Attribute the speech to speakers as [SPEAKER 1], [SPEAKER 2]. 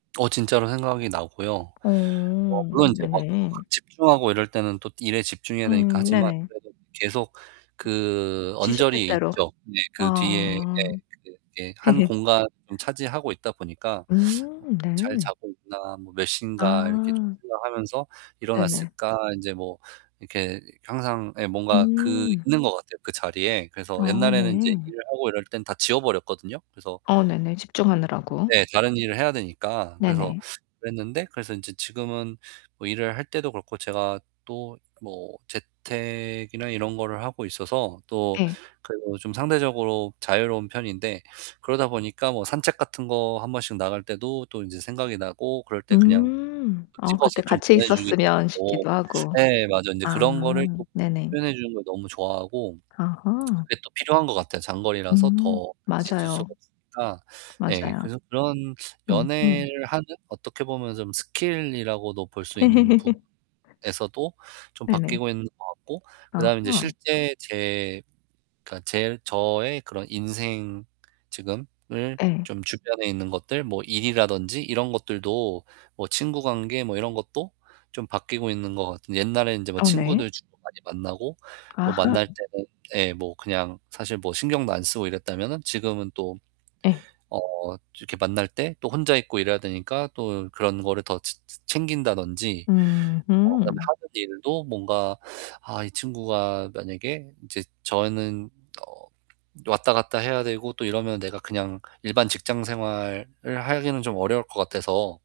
[SPEAKER 1] 어, 진짜로 생각이 나고요. 뭐,
[SPEAKER 2] 어.
[SPEAKER 1] 물론 이제 뭐
[SPEAKER 2] 네네.
[SPEAKER 1] [unintelligible] 집중하고 이럴 때는 또 일에 집중해야 되니까
[SPEAKER 2] 음,
[SPEAKER 1] 하지만
[SPEAKER 2] 네네.
[SPEAKER 1] 그래도 계속 그 언저리에
[SPEAKER 2] 시시때때로.
[SPEAKER 1] 있죠. 네, 그 뒤에 예,
[SPEAKER 2] 아.
[SPEAKER 1] 그게 한 공간을 차지하고 있다 보니까
[SPEAKER 2] 음
[SPEAKER 1] '잘
[SPEAKER 2] 네.
[SPEAKER 1] 자고 있나, 뭐 몇 시인가?' 이렇게 좀
[SPEAKER 2] 아.
[SPEAKER 1] 생각하면서
[SPEAKER 2] 네네.
[SPEAKER 1] '일어났을까?' 인제 뭐 이렇게 항상 예, 뭔가 그
[SPEAKER 2] 음.
[SPEAKER 1] 있는 것 같아요, 그 자리에. 그래서
[SPEAKER 2] 아,
[SPEAKER 1] 옛날에는 인제
[SPEAKER 2] 네.
[SPEAKER 1] 일을 하고 이럴 땐 다 지워 버렸거든요. 그래서
[SPEAKER 2] 어, 네네.
[SPEAKER 1] [unintelligible]
[SPEAKER 2] 집중하느라고.
[SPEAKER 1] 네, 다른 일을 해야 되니까. 그래서
[SPEAKER 2] 네네.
[SPEAKER 1] 그랬는데 그래서 인제 지금은 뭐 일을 할 때도 그렇고 제가 또 뭐 재택이나 이런 거를 하고 있어서 또
[SPEAKER 2] 예.
[SPEAKER 1] 그래도 요즘 상대적으로 자유로운 편인데 그러다 보니까 뭐 산책 같은 거 1 번씩 나갈 때도 또 인제 생각이 나고 그럴 때 그냥
[SPEAKER 2] 음
[SPEAKER 1] 그
[SPEAKER 2] 어, 그때
[SPEAKER 1] 찍어서 좀
[SPEAKER 2] 같이
[SPEAKER 1] 보내 주기도
[SPEAKER 2] 있었으면
[SPEAKER 1] 하고.
[SPEAKER 2] 싶기도 하고.
[SPEAKER 1] 예, 맞아요. 인제
[SPEAKER 2] 아
[SPEAKER 1] 그런 거를 좀
[SPEAKER 2] 네네.
[SPEAKER 1] 표현해 주는 걸 너무 좋아하고.
[SPEAKER 2] 아하.
[SPEAKER 1] 그게 또 필요한 것 같아요. 장거리라서
[SPEAKER 2] 음
[SPEAKER 1] 더 같이 있을 수가
[SPEAKER 2] 맞아요.
[SPEAKER 1] 없으니까. 네,
[SPEAKER 2] 맞아요.
[SPEAKER 1] 그래서 그런
[SPEAKER 2] 음, 음.
[SPEAKER 1] 연애를 하는 어떻게 보면 좀 스킬이라고도 볼 수 있는 부분에서도 좀
[SPEAKER 2] 네네.
[SPEAKER 1] 바뀌고 있는 것 같고 그다음에 인제
[SPEAKER 2] 아하.
[SPEAKER 1] 실제 제 그러니까 제 저의 그런 인생. 지금을
[SPEAKER 2] 예.
[SPEAKER 1] 좀 주변에 있는 것들 뭐 일이라든지 이런 것들도 뭐 친구 관계 뭐 이런 것도 좀 바뀌고 있는 것 같은 옛날에 인제 뭐
[SPEAKER 2] 어 네.
[SPEAKER 1] 친구들 주로 많이 만나고 뭐
[SPEAKER 2] 아하.
[SPEAKER 1] 만날 때는 예, 뭐 그냥 사실 뭐 신경도 안 쓰고 이랬다면은 지금은 또
[SPEAKER 2] 예.
[SPEAKER 1] 어 이렇게 만날 때 또 혼자 있고 이래야 되니까 또 그런 거를 더 치 채 챙긴다든지
[SPEAKER 2] 음
[SPEAKER 1] 뭐 그다음에
[SPEAKER 2] 흠.
[SPEAKER 1] 하는 일도 뭔가 아, 이 친구가 만약에 인제 저는 어, 왔다 갔다 해야 되고 또 이러면 내가 그냥 일반 직장 생활을 하기는 좀 어려울 것 같아서